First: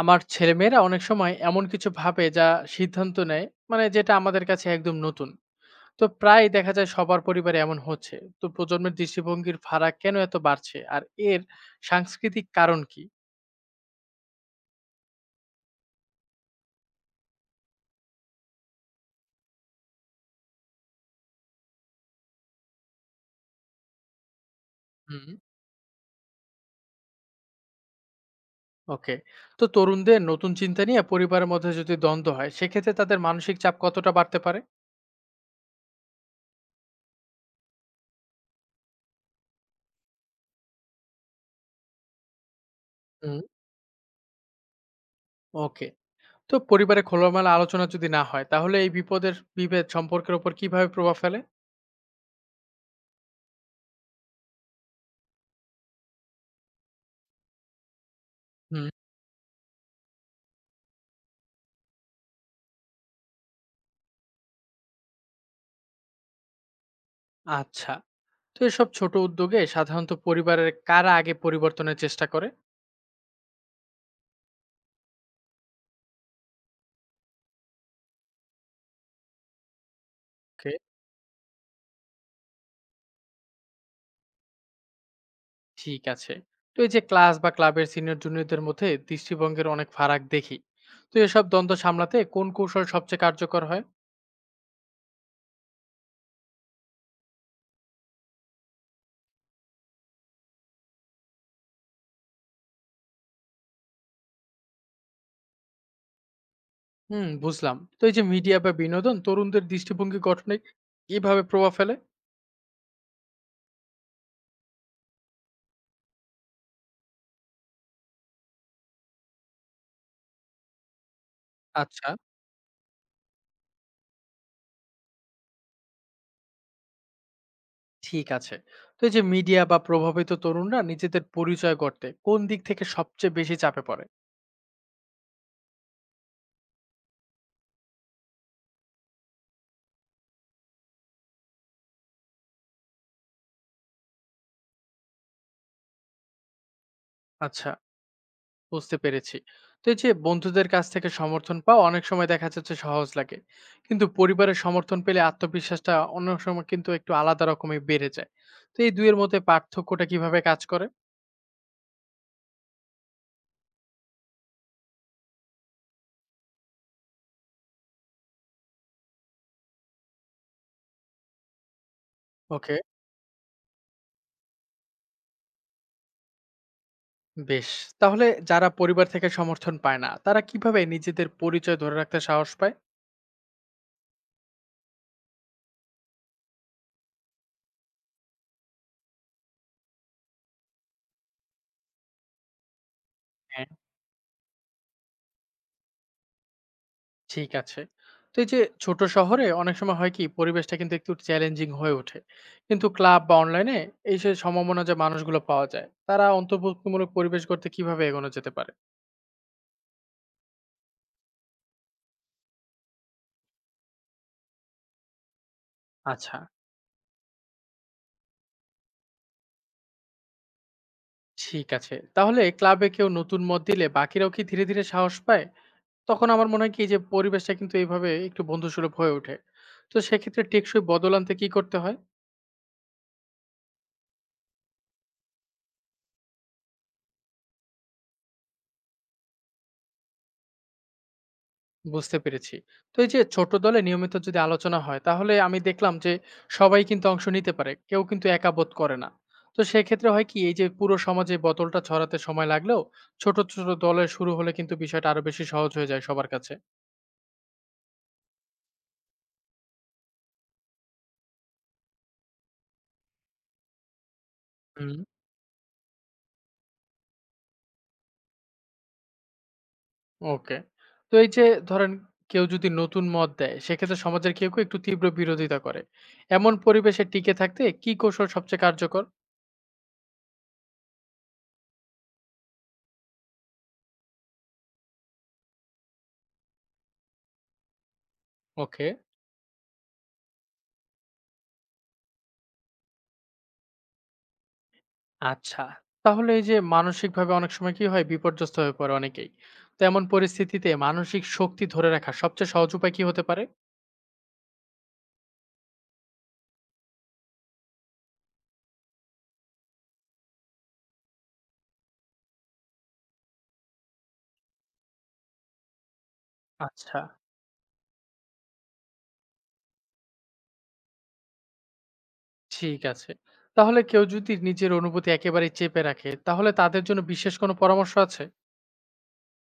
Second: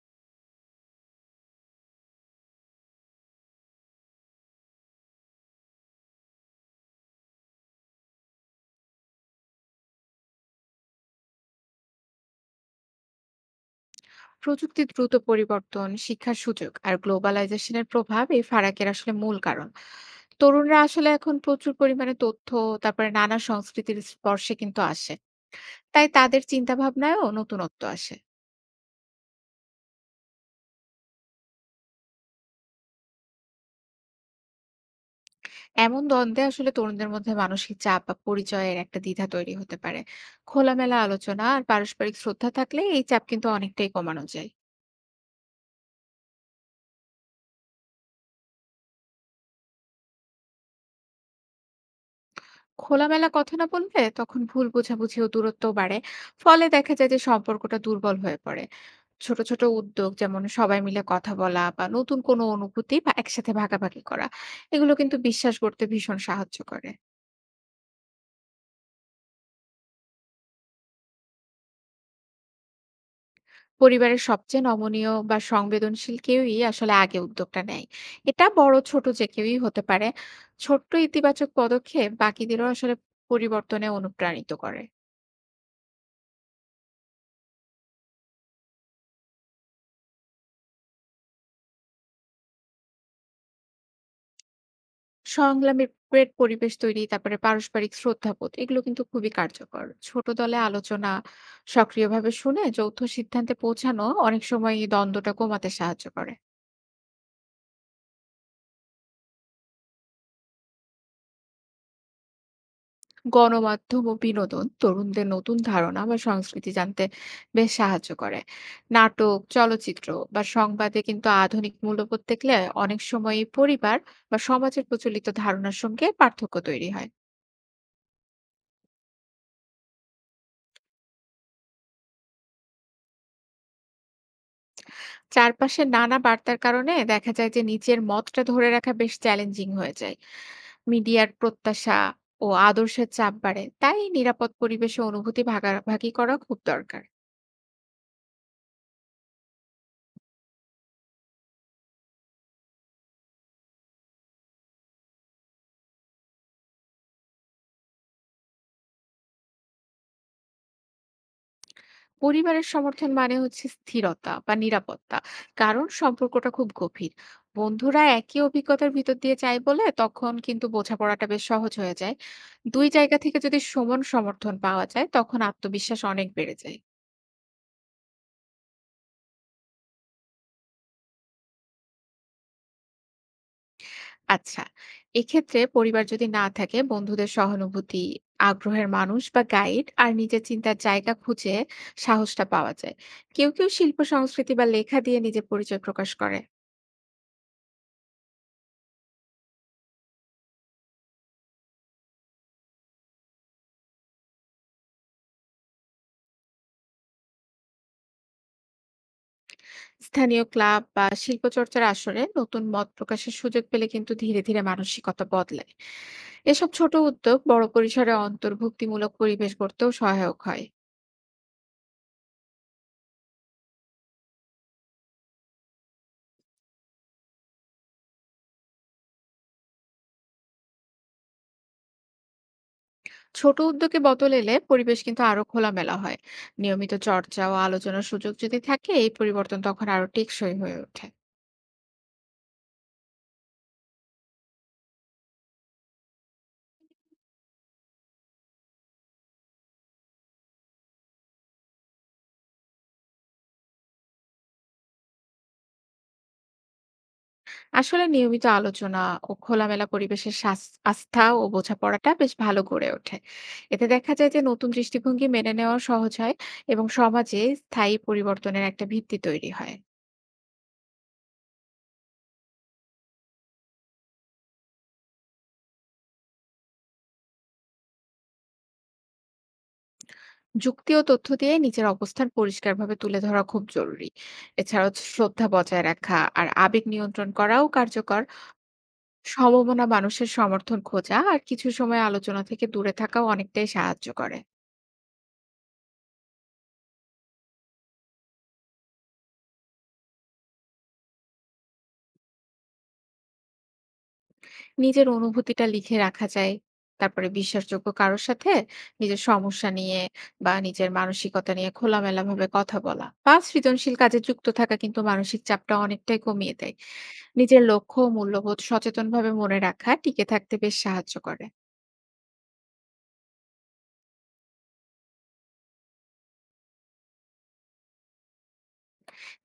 আমার ছেলেমেয়েরা অনেক সময় এমন কিছু ভাবে, যা সিদ্ধান্ত নেয় মানে যেটা আমাদের কাছে একদম নতুন। তো প্রায় দেখা যায় সবার পরিবারে এমন হচ্ছে। তো প্রজন্মের দৃষ্টিভঙ্গির ফারাক কেন এত বাড়ছে আর এর সাংস্কৃতিক কারণ কি? প্রযুক্তির দ্রুত পরিবর্তন, শিক্ষার সুযোগ আর গ্লোবালাইজেশনের প্রভাব এই ফারাকের আসলে মূল কারণ। তরুণরা আসলে এখন প্রচুর পরিমাণে তথ্য, তারপরে নানা সংস্কৃতির স্পর্শে কিন্তু আসে। হুম। তাই তাদের চিন্তা ভাবনায়ও নতুনত্ব আসে। ওকে। তো তরুণদের নতুন চিন্তা নিয়ে পরিবারের মধ্যে যদি দ্বন্দ্ব হয়, সেক্ষেত্রে তাদের মানসিক চাপ কতটা বাড়তে পারে? এমন দ্বন্দ্বে আসলে তরুণদের মধ্যে মানসিক চাপ বা পরিচয়ের একটা দ্বিধা তৈরি হতে পারে। খোলামেলা আলোচনা আর পারস্পরিক শ্রদ্ধা থাকলে এই চাপ হুম। কিন্তু অনেকটাই কমানো যায়। ওকে। তো পরিবারে খোলামেলা আলোচনা যদি না হয়, তাহলে এই বিপদের বিভেদ সম্পর্কের উপর কিভাবে প্রভাব ফেলে? খোলামেলা কথা না বললে তখন ভুল বোঝাবুঝি ও দূরত্ব বাড়ে। ফলে দেখা যায় যে সম্পর্কটা দুর্বল হয়ে পড়ে। হুম। ছোট ছোট উদ্যোগ, যেমন সবাই মিলে কথা বলা বা নতুন কোনো অনুভূতি বা একসাথে ভাগাভাগি করা, এগুলো কিন্তু বিশ্বাস করতে ভীষণ সাহায্য করে। আচ্ছা। তো এসব ছোট উদ্যোগে সাধারণত পরিবারের কারা আগে পরিবর্তনের চেষ্টা করে? পরিবারের সবচেয়ে নমনীয় বা সংবেদনশীল কেউই আসলে আগে উদ্যোগটা নেয়। এটা বড় ছোট যে কেউই হতে পারে। ওকে। ছোট্ট ইতিবাচক পদক্ষেপ বাকিদেরও আসলে পরিবর্তনে অনুপ্রাণিত করে। ঠিক আছে। তো এই যে ক্লাস বা ক্লাবের সিনিয়র জুনিয়রদের মধ্যে দৃষ্টিভঙ্গির অনেক ফারাক দেখি, তো এসব দ্বন্দ্ব সামলাতে কোন কৌশল সবচেয়ে কার্যকর হয়? সংগ্রামের প্রেট পরিবেশ তৈরি, তারপরে পারস্পরিক শ্রদ্ধাবোধ, এগুলো কিন্তু খুবই কার্যকর। ছোট দলে আলোচনা, সক্রিয়ভাবে শুনে যৌথ সিদ্ধান্তে পৌঁছানো অনেক সময় এই দ্বন্দ্বটা কমাতে সাহায্য করে। হুম, বুঝলাম। তো এই যে মিডিয়া বা বিনোদন তরুণদের দৃষ্টিভঙ্গি গঠনে কিভাবে প্রভাব ফেলে? গণমাধ্যম ও বিনোদন তরুণদের নতুন ধারণা বা সংস্কৃতি জানতে বেশ সাহায্য করে। নাটক, চলচ্চিত্র বা সংবাদে কিন্তু আধুনিক আচ্ছা। মূল্যবোধ দেখলে অনেক সময় পরিবার বা সমাজের প্রচলিত ধারণার সঙ্গে পার্থক্য তৈরি হয়। ঠিক আছে। তো এই যে মিডিয়া বা প্রভাবিত তরুণরা নিজেদের পরিচয় গড়তে কোন দিক থেকে সবচেয়ে বেশি চাপে পড়ে? চারপাশে নানা বার্তার কারণে দেখা যায় যে নিজের মতটা ধরে রাখা বেশ চ্যালেঞ্জিং হয়ে যায়। মিডিয়ার প্রত্যাশা ও আদর্শের চাপ বাড়ে, তাই নিরাপদ পরিবেশে অনুভূতি ভাগাভাগি করা খুব দরকার। আচ্ছা, বুঝতে পেরেছি। তো এই যে বন্ধুদের কাছ থেকে সমর্থন পাওয়া অনেক সময় দেখা যাচ্ছে সহজ লাগে, কিন্তু পরিবারের সমর্থন পেলে আত্মবিশ্বাসটা অন্য সময় কিন্তু একটু আলাদা রকমের বেড়ে যায়। তো এই দুইয়ের মধ্যে পার্থক্যটা কিভাবে কাজ করে? পরিবারের সমর্থন মানে হচ্ছে স্থিরতা বা নিরাপত্তা, কারণ সম্পর্কটা খুব গভীর। বন্ধুরা একই অভিজ্ঞতার ভিতর দিয়ে যায় বলে তখন কিন্তু বোঝাপড়াটা বেশ সহজ হয়ে যায়। ওকে। দুই জায়গা থেকে যদি সমান সমর্থন পাওয়া যায় তখন আত্মবিশ্বাস অনেক বেড়ে যায়। বেশ। তাহলে যারা পরিবার থেকে সমর্থন পায় না, তারা কিভাবে নিজেদের পরিচয় ধরে রাখতে সাহস পায়? আচ্ছা, এক্ষেত্রে পরিবার যদি না থাকে, বন্ধুদের সহানুভূতি, আগ্রহের মানুষ বা গাইড আর নিজের চিন্তার জায়গা খুঁজে সাহসটা পাওয়া যায়। কেউ, কেউ শিল্প সংস্কৃতি বা লেখা দিয়ে নিজের পরিচয় প্রকাশ করে। ঠিক আছে। তো এই যে ছোট শহরে অনেক সময় হয় কি, পরিবেশটা কিন্তু একটু চ্যালেঞ্জিং হয়ে ওঠে। কিন্তু ক্লাব বা অনলাইনে এই যে সম্ভাবনা, যে মানুষগুলো পাওয়া যায়, তারা অন্তর্ভুক্তিমূলক পরিবেশ করতে কিভাবে এগোনো যেতে পারে? স্থানীয় ক্লাব বা শিল্পচর্চার আসরে নতুন মত প্রকাশের সুযোগ পেলে কিন্তু ধীরে, ধীরে মানসিকতা বদলায়। আচ্ছা, এসব ছোট উদ্যোগ বড় পরিসরে অন্তর্ভুক্তিমূলক পরিবেশ গড়তেও সহায়ক হয়। ঠিক আছে। তাহলে ক্লাবে কেউ নতুন মত দিলে বাকিরাও কি ধীরে, ধীরে সাহস পায়? তখন আমার মনে হয় কি যে পরিবেশটা কিন্তু এইভাবে একটু বন্ধুসুলভ হয়ে ওঠে। তো সেক্ষেত্রে টেকসই বদল আনতে কি করতে হয়? ছোট উদ্যোগে বদল এলে পরিবেশ কিন্তু আরো খোলামেলা হয়। নিয়মিত চর্চা ও আলোচনার সুযোগ যদি থাকে, এই পরিবর্তন তখন আরো টেকসই হয়ে ওঠে। বুঝতে পেরেছি। তো এই যে ছোট দলে নিয়মিত যদি আলোচনা হয়, তাহলে আমি দেখলাম যে সবাই কিন্তু অংশ নিতে পারে। কেউ কিন্তু একা বোধ করে না। তো সেক্ষেত্রে হয় কি, এই যে পুরো সমাজে বোতলটা ছড়াতে সময় লাগলেও ছোট, ছোট দলে শুরু হলে কিন্তু বিষয়টা আরো বেশি সহজ হয়ে যায় সবার কাছে। আসলে নিয়মিত আলোচনা ও খোলামেলা পরিবেশের আস্থা ও বোঝাপড়াটা বেশ ভালো গড়ে ওঠে। এতে দেখা যায় যে নতুন হুম। দৃষ্টিভঙ্গি মেনে নেওয়া সহজ হয়, এবং সমাজে স্থায়ী পরিবর্তনের একটা ভিত্তি তৈরি হয়। ওকে। তো এই যে ধরেন, কেউ যদি নতুন মত দেয়, সেক্ষেত্রে সমাজের কেউ, কেউ একটু তীব্র বিরোধিতা করে। এমন পরিবেশে টিকে থাকতে কি কৌশল সবচেয়ে কার্যকর? যুক্তি ও তথ্য দিয়ে নিজের অবস্থান পরিষ্কারভাবে তুলে ধরা খুব জরুরি। এছাড়াও শ্রদ্ধা বজায় রাখা আর আবেগ নিয়ন্ত্রণ করাও কার্যকর। ওকে। সমমনা মানুষের সমর্থন খোঁজা আর কিছু সময় আলোচনা থেকে দূরে থাকাও অনেকটাই সাহায্য করে। আচ্ছা। তাহলে এই যে মানসিকভাবে অনেক সময় কি হয়, বিপর্যস্ত হয়ে পড়ে অনেকেই। তো এমন পরিস্থিতিতে মানসিক শক্তি ধরে রাখার সবচেয়ে সহজ উপায় কি হতে পারে? নিজের অনুভূতিটা লিখে রাখা যায়, তারপরে বিশ্বাসযোগ্য কারোর সাথে নিজের সমস্যা নিয়ে বা নিজের মানসিকতা নিয়ে খোলামেলা ভাবে কথা বলা, বা সৃজনশীল কাজে যুক্ত থাকা কিন্তু মানসিক চাপটা অনেকটাই কমিয়ে দেয়। আচ্ছা, নিজের লক্ষ্য ও মূল্যবোধ সচেতনভাবে মনে রাখা টিকে থাকতে বেশ সাহায্য করে। ঠিক আছে। তাহলে কেউ যদি নিজের অনুভূতি একেবারেই চেপে রাখে, তাহলে তাদের জন্য বিশেষ কোনো পরামর্শ আছে?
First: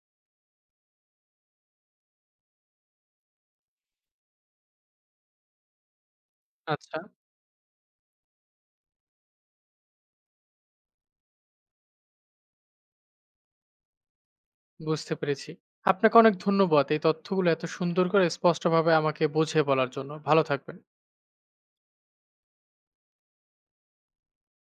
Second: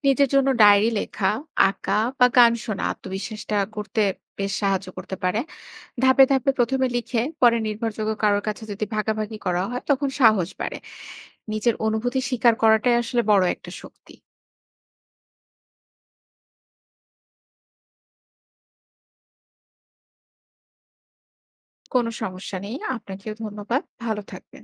নিজের জন্য ডায়েরি লেখা, আঁকা বা গান শোনা আত্মবিশ্বাসটা করতে বেশ সাহায্য করতে পারে। ধাপে, ধাপে ১ম এ আচ্ছা, লিখে পরে নির্ভরযোগ্য কারোর কাছে যদি ভাগাভাগি করা হয় তখন সাহস বাড়ে। নিজের অনুভূতি স্বীকার করাটাই আসলে বড় একটা শক্তি। বুঝতে পেরেছি। আপনাকে অনেক ধন্যবাদ এই তথ্যগুলো এত সুন্দর করে স্পষ্টভাবে আমাকে বুঝিয়ে বলার জন্য। ভালো থাকবেন। কোনো সমস্যা নেই। আপনাকেও ধন্যবাদ। ভালো থাকবেন।